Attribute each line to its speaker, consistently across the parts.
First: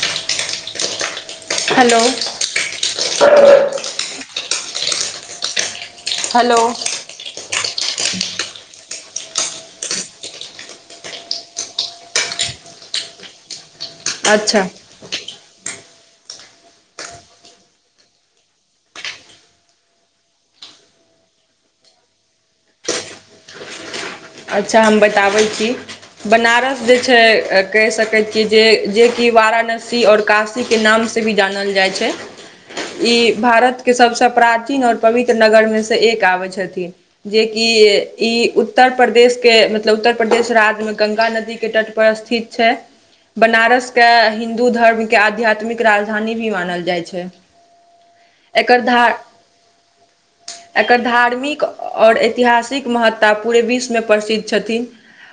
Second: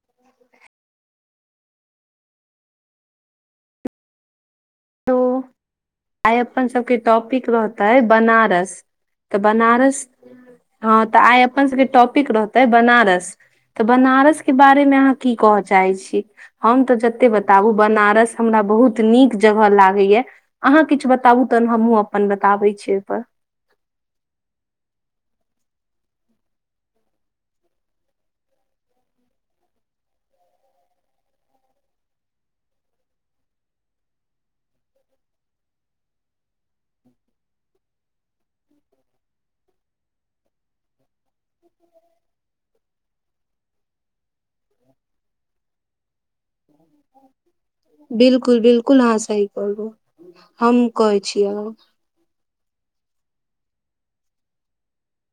Speaker 1: ह
Speaker 2: हेलो
Speaker 1: लो, आइ
Speaker 2: हेलो
Speaker 1: अपन सबके टॉपिक रहतै बनारस तऽ बनारस हँ तऽ आइ अपन सबके टॉपिक रहतै बनारस तऽ बनारस के
Speaker 2: अच्छा
Speaker 1: बारेमे अहाँ की कह चाहे छी, हम त जते बताबु बनारस हमरा बहुत नीक जगह ला ग मैं, अहाँ किछ बताबु तहन हमहुँ अपन बताबै छी ओयिपर।
Speaker 2: अच्छा हम बताबै छी। बनारस जे छै कहै सकै छियै जे जेकि वाराणसी और काशी के नाम से भी जानल जाइ छै। ई भारत के सभसँ प्राचीन और पवित्र नगरमे स एक आबै छथिन। जेकि ई उत्तर प्रदेश के मतलब उत्तर प्रदेश राज मे गंगा नदी के तट पर स्थित छै। बनारस के हिन्दू धर्म के आध्यात्मिक राजधानी भी मानल जाइ छै,
Speaker 1: बिल्कुल
Speaker 2: एकर
Speaker 1: बिल्कुल
Speaker 2: धा
Speaker 1: अहाँ सही कहलू हम
Speaker 2: एकर
Speaker 1: कहै छी
Speaker 2: धार्मिक
Speaker 1: अहाँ
Speaker 2: और ऐतिहासिक महत्ता पूरे विश्वमे प्रसिद्ध छथिन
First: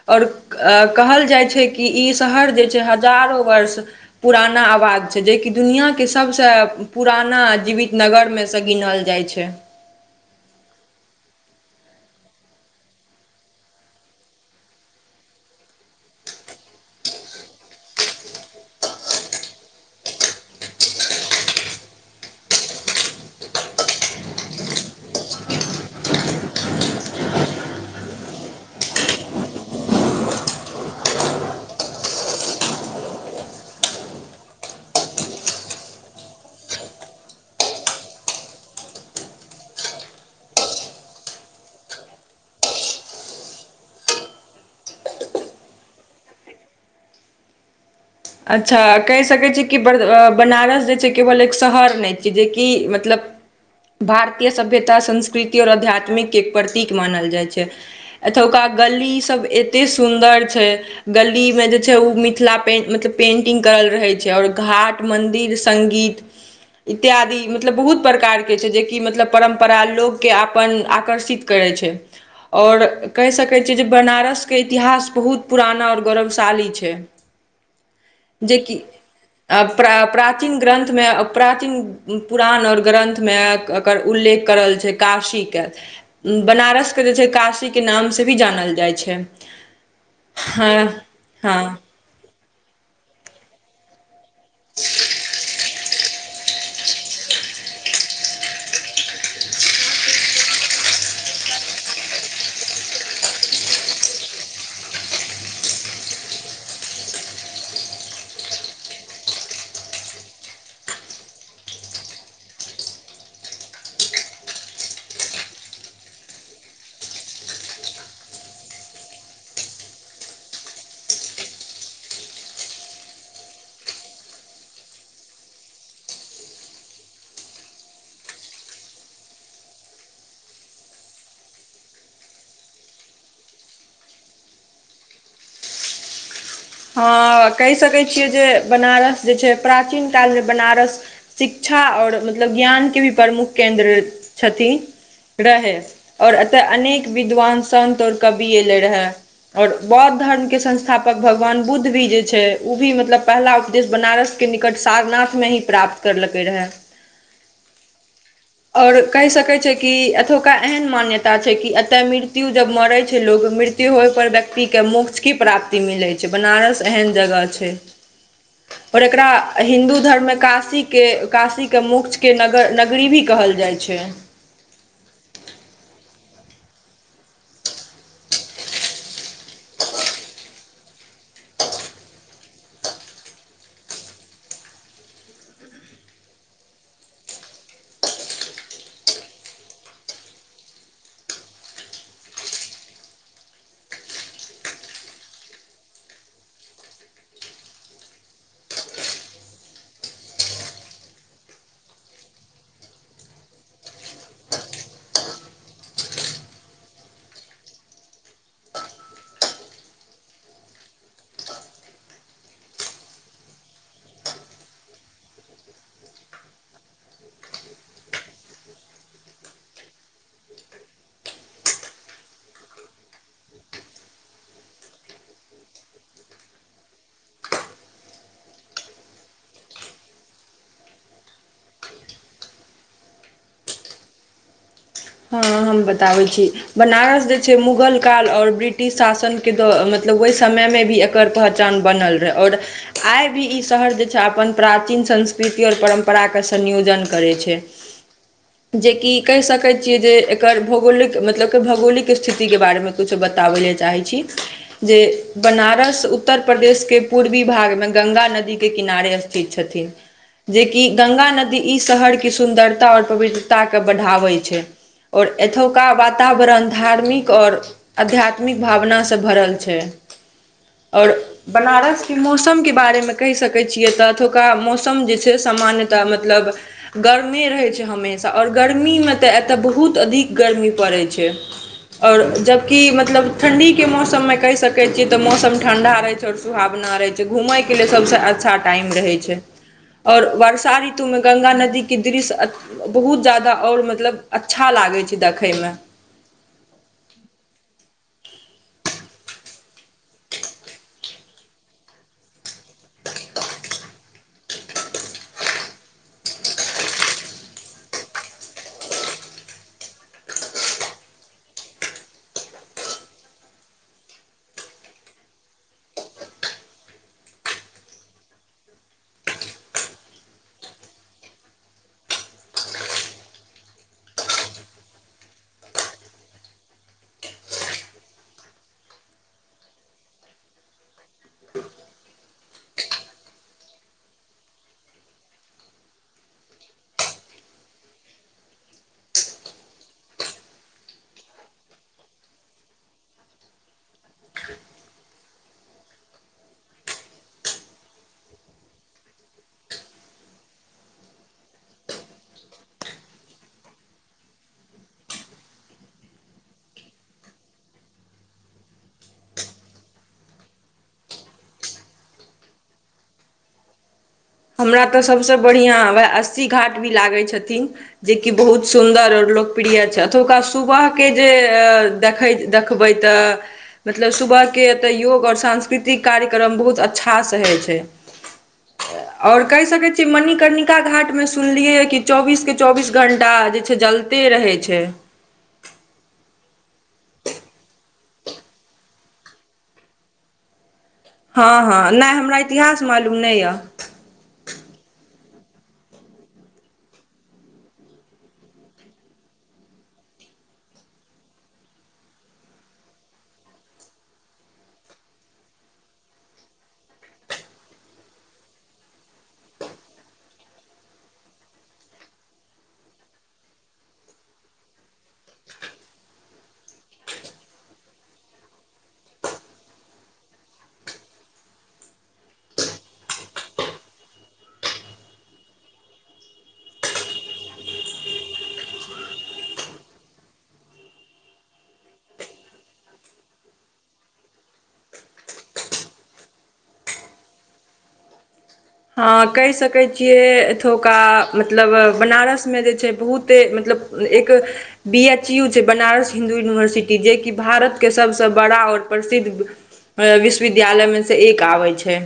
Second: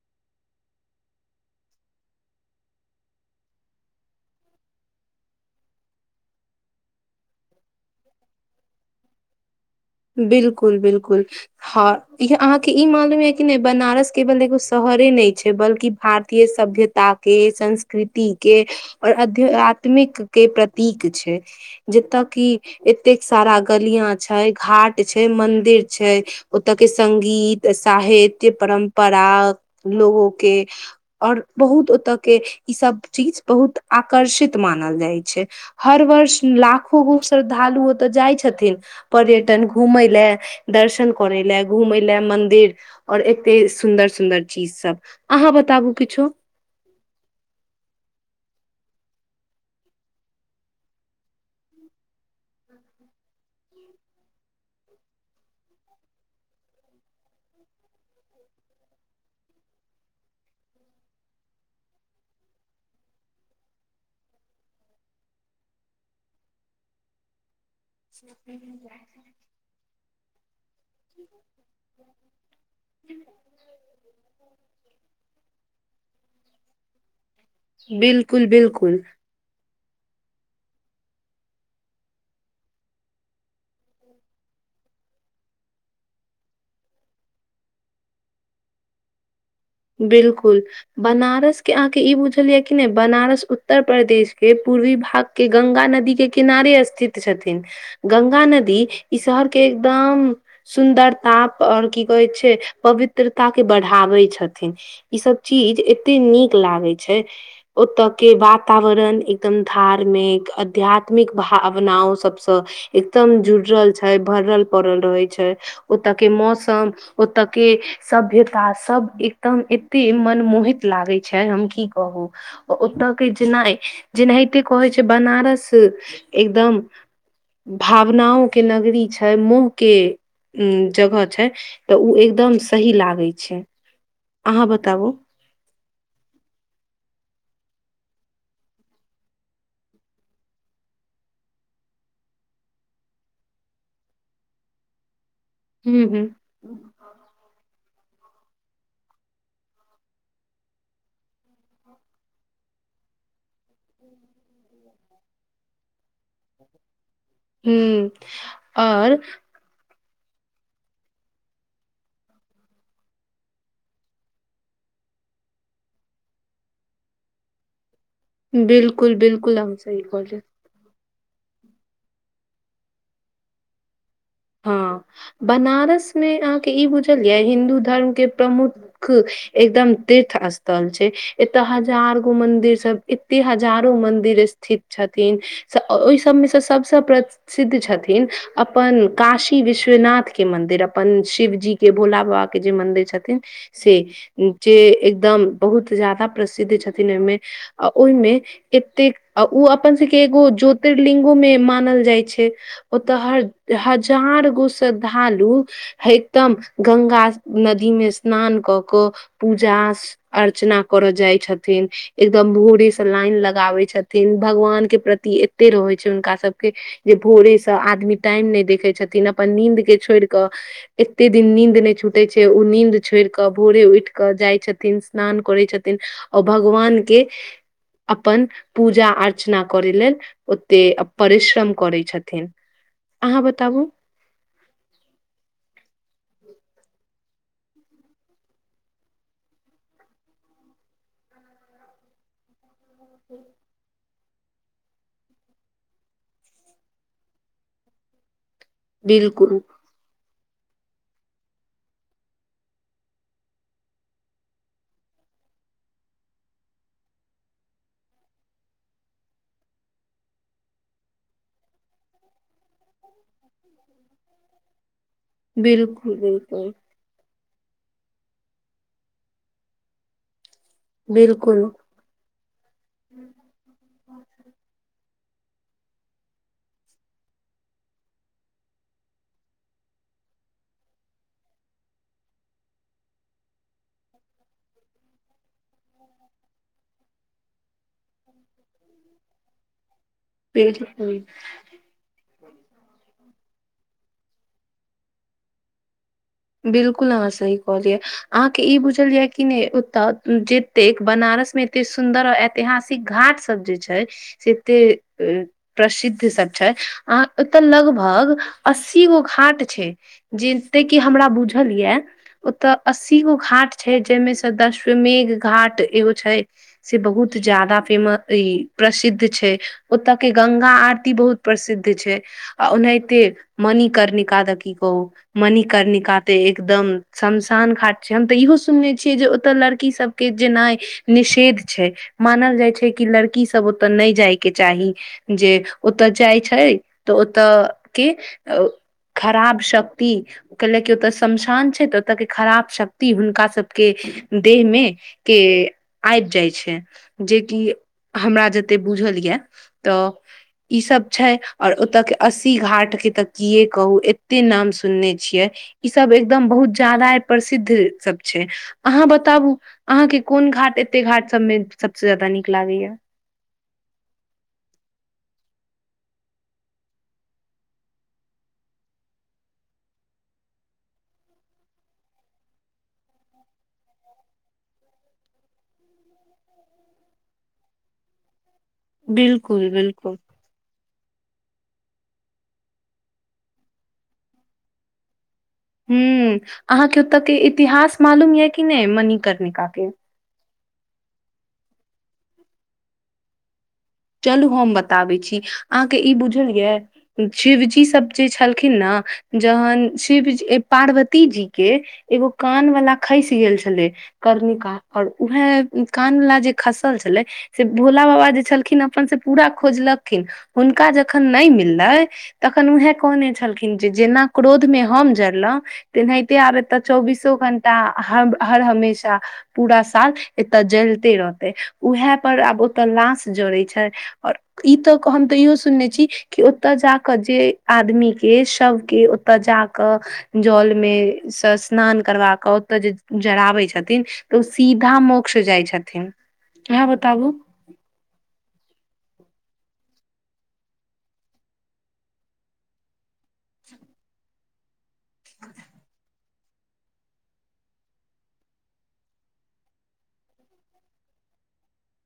Speaker 2: और क-कहल जाइ छै कि ई शहर जे छै हजारो वर्ष पुराना आवाज छै जेकि दुनिया के सबस पुराना जीवित नगर मे स गिनल जाइ छे।
Speaker 1: बिल्कुल बिल्कुल। हँ इहः अहाँके इ मालूम यै कि नयि बनारस केवल एगो शहरे नइ छै बल्कि भारतीय सभ्य ताकी संस्कृति के और अध्य आत्मिक के प्रतीक छै। जत की एतेक सारा गलिया छय, घाट छय, मंदिर छय। ओतऽ के संगीत, साहित्य, परम्परा लोगों के और बहुत ओत के इ सब चीज बहुत आकर्षित मानल जाय छै। हर वर्ष लाखो गो श्रद्धालु ओतऽ जाइ छथिन पर्य तन घूमये ले दर्शन करे लए घूमे लए मंदिर और एते सुन्दर-सुन्दर चीज सब अहाँ बताबू किछो
Speaker 2: अच्छा कहि सके छि की बरद बनारस जे छै केवल एक शहर नइ छै जेकि मतलब भारतीय सभ्यता, संस्कृति, और आध्यात्मिक के प्रतीक मानल जाइ छै। एतुका गल्ली सब एतेक सुन्दर छै। गलीमे जे छै उ मिथिला पेंट मत पेंटिंग करल रहेय छै और घाट, मंदिर, संगीत इत्यादि। मतलब बहुत प्रकार के छै जेकि मतलब परम्परा लोकके अपन आकर्षित करैय छै। और कहि सकैय छियै जे बनारसके इतिहास बहुत पुराना और गौरवशाली छै।
Speaker 1: बिल्क
Speaker 2: जेकि प्रा प्राचीन ग्रन्थमे प्राचीन पुराण और ग्रन्थमे कर उल्लेख करल छै काशीके। बनारसके जे छै काशीके नामसे भी जानल जाइ छै।
Speaker 1: बिल्कुल
Speaker 2: हँ
Speaker 1: बनारस
Speaker 2: हँ
Speaker 1: के आके ई बुझल या कि नहि बनारस उत्तर प्रदेश के पूर्वी भाग के गंगा नदी के किनारे स्थित छथिन। गंगा नदी ई शहरके एकदम सुन्दरता और की कहैत छै पवित्रता के बढ़ाबै छथ थिन ई सब चीज एते नीक लागे छै‌। ओतऽ के वातावरण एकदम धार्मिक आध्यात्मिक भावनाओ सभस एकदम जुड़ल छै भरल पड़ल रहै छै। ओतऽ के मौसम ओतऽ के सभ्यता सभ एक दम एते मनमोहित लागे छै हम की कहू। ओतऽ के जेना जेनाहिते कहै छै बनारस एकदम भावनाओंके नगरी छै मोहके उम जगह छै तऽ उ एकदम सही लागे छै। अहाँ बताबु।
Speaker 2: हँ कहि सकै छियै जे बनारस जे छै प्राचीन कालमे बनारस शिक्षा और मतलब ज्ञानके भी प्रमुख केन्द्र छथिन। रहै
Speaker 1: हूँ हूँ
Speaker 2: और अतऽ अनेक विद्वान संन्त और कवि एले रहा और बौद्ध धर्म के संस्थापक भ गवान बुद्ध भी जे छै उ भी मतलब पहला उपदेश बनारस के निकटस तारनाथमे ही प्राप्त करलकै रहा।
Speaker 1: हू और
Speaker 2: कहि सकै छै कि एतुका एहन मान्यता छै कि एतय मृत्यु जब मरै छै लोग मृत्यु होय पर व्यक्तिके मोक्ष की प्राप्ति मिलै छै बनारस एहन जगह छै। और
Speaker 1: बिल्कुल
Speaker 2: एकरा
Speaker 1: बिल्कुल हम
Speaker 2: हिन्दू
Speaker 1: सही
Speaker 2: धर्म
Speaker 1: कहलियै
Speaker 2: मे काशी के काशीके मोकक्षके नगर नगरी भी कहल जाइ छै।
Speaker 1: हँ बनारसमे अहाँके ई बुझल या हिन्दू धर्मके प्रमुख एकदम तीर्थ स्थल छै एतय हजार गो मंदिर सब एते हजारो मंदिर स्थित छथिन ओहि सभमे सब स प्रसिद्ध छथिन अपन काशी विश्वनाथ के मंदिर अपन शिवजी के भोला बाबा के जे मंदिर छथिन। से जे एकदम बहुत जादा प्रसिद्ध छथिन ओहिमे आ ओहिमे एतेक आ ऊ अपन सबके एगो ज्योतिर्लिंगो मे मानल जाइ छै‌। ओतऽ हजार गो श्रद्धालु हकदम गंगा नदी मे स्नान कऽ कऽ पूजा अर्चना करऽ जाइ छथिन। एकदम भोरे से लाइन लगाबय छथिन भगवान के प्रति एते रहै छै हुनका सबके जे भोरेसँ आदमी टाइम नहि देखैय छथिन अपन नींद के छोड़ि कऽ एते दिन नींन्द नहि छूटैय छै ओ नींन्द छोड़ि कऽ भोरे उठि कऽ जाइत छथिन स्नान करैत छथिन ओ भगवान के अपन पूजा अर्चना करै लेल ओते परिश्रम करै छथिन, अहाँ बताबु।
Speaker 2: हँ हम बताबै छी। बनारस जे छै मुगल काल आओर ब्रिटिश शासन के द मतलब ओहि समय मे भी पहचान बनल रहै और आइ भी ई शहर अपन प्राचीन संस्कृति आओर परम्पराके संयोजन करै छै। जे कि कहि
Speaker 1: बिल्कुल,
Speaker 2: सकैत छियै जे एकर भौगोलिक मतलब भौगोलिक स्थितिके बारेमे किछु बताबै ले चाहै छी जे बनारस उत्तर प्रदेश के पूर्वी भागमे गंगा नदी के किनारे स्थित छथिन। जेकि ग्ंगा नदी ई शहर के सुन्दरता आओर पवित्रता के बढ़ाबै छै। आओर एतुका
Speaker 1: बिल्कुल,
Speaker 2: वातावरण
Speaker 1: बिल्कुल,
Speaker 2: धार्मिक आओर आध्यात्मिक भावना सँ भरल छै और
Speaker 1: बिल्कुल,
Speaker 2: बनारस मौसम के बारेमे कहि सकै छियै तऽ एतुका मौसम जे छै सामान्यतः मतलब गर्मी रहैत छै हमेशा आओर गर्मी में तऽ एतय बहुत अधिक गर्मी पड़ैत छै। आओर जबकि मतलब ठण्डी के मौसम मे कहि सकै छियै तऽ मौसम ठण्डा रहै छै आओर सुहावना रहै छै घुमय के लिए सबसे अच्छा टाइम रहै छै।
Speaker 1: [inaudible]
Speaker 2: आओर वर्षा ऋतुमे
Speaker 1: बिल्कुल।
Speaker 2: गङ्गा नदीके दृश्य बहुत ज्यादा आओर मतलब अच्छा लागै छै देखै में।
Speaker 1: बिलकुल अहां सही कहलियै। अहाँ के ई बुझल य कि नहि ओतऽ जतेक बनारस मे एते सुन्दर आ ऐतिहासिक घाट सब जे छै से एते प्रसिद्ध सब छै आ ओतऽ लगभग अस्सी गो घाट छै जेते कि हमरा बुझल ये ओतऽ अस्सी गो घाट छै जहि में स दश्वमेघ घाट एगो छै से बहुत जादा फेमस ई प्रसिद्ध छै, ओतय के गंगा आरती बहुत प्रसिद्ध छै आ ओनाहिते मणिकर्णिका के की कहू मणि कर्णिका ते एकदम शमशान घाट छै हम तऽ इहो सुनने छियै जे ओतऽ लड़की सबके जेनाइ निषेध छै मानल जाइ छै कि लड़की सबके ओतय नहि जाय के चाही। जे ओतय जाइ छै तऽ ओतऽ के खराब शक्ति कैलक ओतऽ श्मशान छै तऽ ओतऽ के खराब शक्ति हुनका सब के देह में के आबि जाइ छै जेकि हमरा जते बुझल ये तऽ इ सब छै और ओते के अस्सी घाट के ते की कहू एते नाम सुनने छियै ई सब एकदम बहुत जादा प्रसिद्ध सब छै अहाँ बताबु अहाँके कोन घाट एते घाट सभ में सबसे ज्यादा नीक लगैये।
Speaker 2: हमरा तऽ सबसे बढ़ियां वैह अस्सी घाट भी लागे छथिन। जेकि बहुत सुन्दर आओर लोकप्रिय छैथ ओतुका सुबहके जे देखैत देखबै तऽ मतलब सुबहके एतय योग आओर सांस्कृतिक कार्यक्रम बहुत अच्छासँ होइ छै।
Speaker 1: [inaudible]
Speaker 2: आओर कहि सकैत छी
Speaker 1: बिल्कुल
Speaker 2: मणिकर्णिका का घाट मे सुनलियै कि चौबीस के चौबीस घण्टा जे छै जलते रहै छै।
Speaker 1: हुं अहाँके ओते के इतिहास मालूम ये कि नै मणिकर्णिका के
Speaker 2: हँ- हँ नय हमरा इतिहास मालूम नइ यऽ
Speaker 1: चलू हम बताबै छी, अहाँके ई बुझल ये झिवजी सभ जे छलखिन न जहन शिवी पार्वती जी के एगो कान वाला खइस गेल छलै कर्णिका आओर उएहे कान वला जे खसल छलै से भोला बाबा जे छलखिन हे अपन से पूरा खोजलखिन हुनका जखन नय मिललै तखन उएह कहने छलखिन जे जेना क्रोध में हम जरलहुँ तेनाहिते आबैत तऽ चौबीसो घंटा हर हमेशा पूरा साल एतय जलिते रहते उएह पर आब ओतऽ लाश जड़े छै। छै आओर ई तऽ हम तऽ, इहो सुनने छी, कि ओतय जा कऽ, जे आदमी के सभके ओतय जा कऽ, जल मे सँ स्नान करबा कऽ, ओतय जे जराबै छथिन तऽ ओ सीधा मो्ष जाइ छथिन इहाँ बताबू
Speaker 2: हँ कहि सकै छियै, एतुका मतलब बनारस में जे छै बहुत त मतलब एक बी एच यू छै बनारस हिन्दू यूनिवर्सिटी जेकि भारतके सबसँ बड़ा आऔर प्रसिद्ध विश्वविद्यालय मे से एक आबै छै,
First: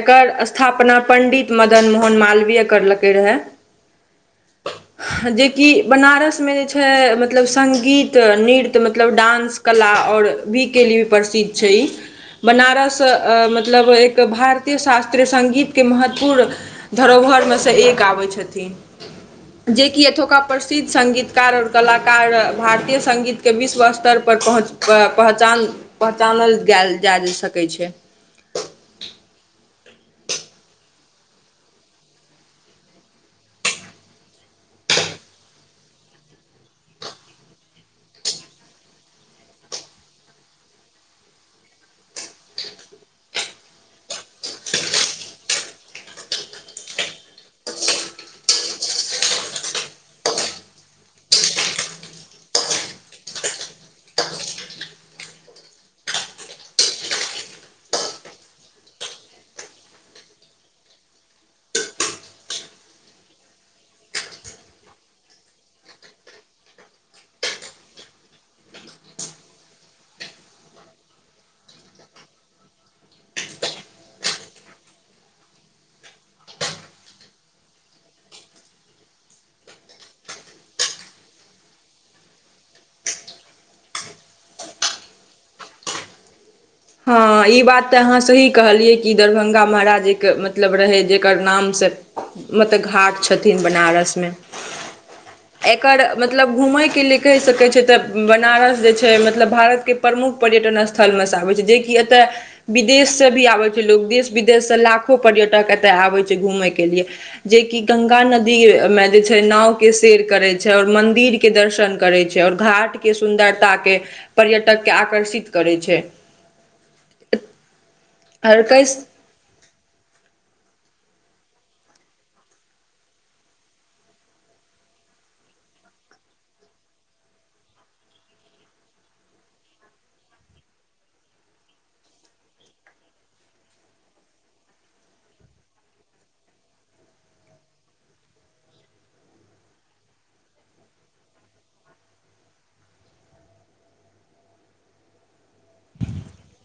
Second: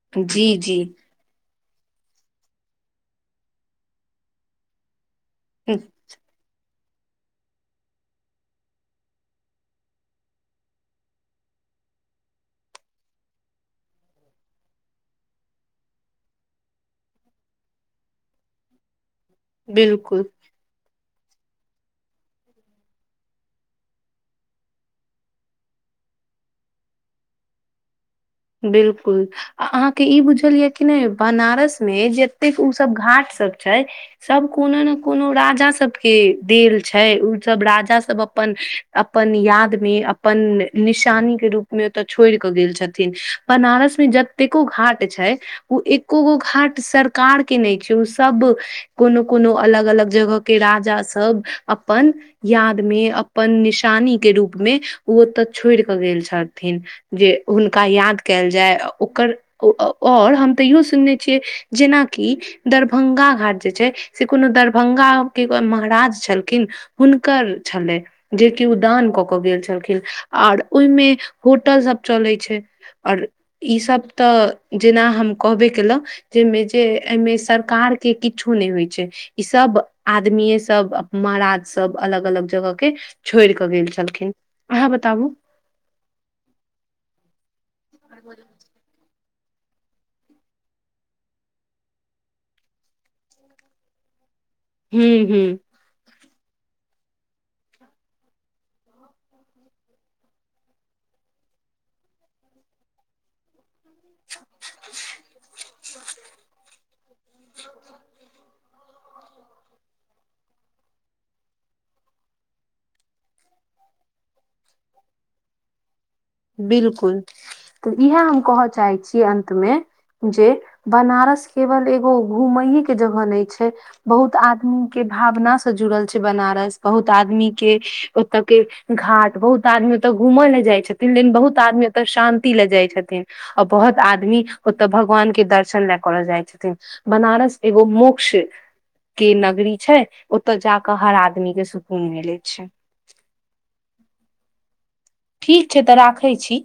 Speaker 2: एकर
Speaker 1: जी जी
Speaker 2: पं्डित मदन मोहन मालवीय करलकै रहै जै की बनारस मे जै छय मतलब सङ्गीत, नृत्य मतलब डान्स, कला आओर भी के लिए भी प्रसिद्ध छै ई बनारस मतलब एक भारतीय शास्त्र सङ्गीत के महत्वपूर्ण धरोहरमे सँ एक आबै छथिन। जे कि
Speaker 1: बिलकुल
Speaker 2: एथका प्रसिद्ध सङ्गीतकार आओर कलाकार भारतीय सङ्गीतके विश्व स्तर पर पहुँच पहचान पहचानल गइल जा सकैत छै।
Speaker 1: बिलकुल अहाँके ई बुझल ये कि नै बनारस मे जतेक ऊ सब घाट सब छै सब कोनो ने कोनो राजा सबके देल छै, ओ सब राजा सब अपन अपन याद मे अपन निशानी के रूप मे ओते छोड़ के गेल छथिन बनारस मे जतेको घाट छै, ओ एको गो घाट सरकार के नइ छै, ओ सब कोनो - कोनो अलग -अलग जगह के राजा सब अपन याद मे अपन निशानी के रूप मे ओ ओतऽ छोड़ कऽ गेल छथिन। जे हुनक हनका याद कयल जाय ओकर आओर हम तऽ इहो सुनने छियै जेनाकि दरभंगा घाट जे छै, से कोनो दरभंगा के महाराज छलखिन हुनकर छलै, जेकि उदान कऽ कऽ, गेल छलखिन आओर ओइ मे होटल सब चलैत छै, आऔर ईसभ तऽ, जेना हम कहबे केलउ। जाहिमे जे एहिमे सरकार के किछो नहि होइ छै ई सब आदमीे सब महाराज सब अलग - अलग जगह के छोड़ि कऽ, गेल छलखिन अहाँ बताबू
Speaker 2: हँ ई बात तऽ, अहाँ सही कहलियै। ई दरभंगा महाराजीक के मतलब रहै जकर नाम सँ मतलब घाट छथिन बनारस मे।
Speaker 1: ह्म्म ह्म्म।
Speaker 2: एकर मतलब घुमै के ले कैह सकै छै तऽ बनारस जै छै। मतलब भारत के प्रमुख पर्यटन स्थल मे से आबै छै, जे कि एते विदेश से भी आबै छै। लोग देश विदेश से लाखो पर्यटक एतय आबै छै घूमय के लिए। जे कि गंगा नदी मे जे छै नाव के सेेर करै छै और मंदिर के दर्शन करै छै और घाट के सुन्दरता के, पर्यटक के आकर्षित करै छै।
Speaker 1: बिलकुल। तऽ इएह हम
Speaker 2: आओर
Speaker 1: कहऽ चाहै
Speaker 2: कहि
Speaker 1: छी अंत मे जे बनारस केवल एगो घूमेइ के जगह नहि छै। बहुत आदमी के भाबना से जुड़ल छै बनारस। बहुत आदमी के, ओतऽ के घाट। बहुत आदमी ओतऽ घूमय लए जाइ छथिन लेइन बहुत आदमी ओतऽ शांति लए जाइ छथिन। अव बहुत आदमी ओतऽ भगवान के दर्शन लए करऽ जाइ छथिन। बनारस एगो मोक्ष के नगरी छै। ओतअ जाकअ हर आदमी के सुकून मिलै छै। ठीक छै तऽ राखै छी।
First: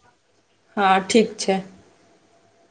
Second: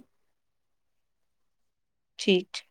Speaker 2: हँ ठीक छै।
Speaker 1: ठीक।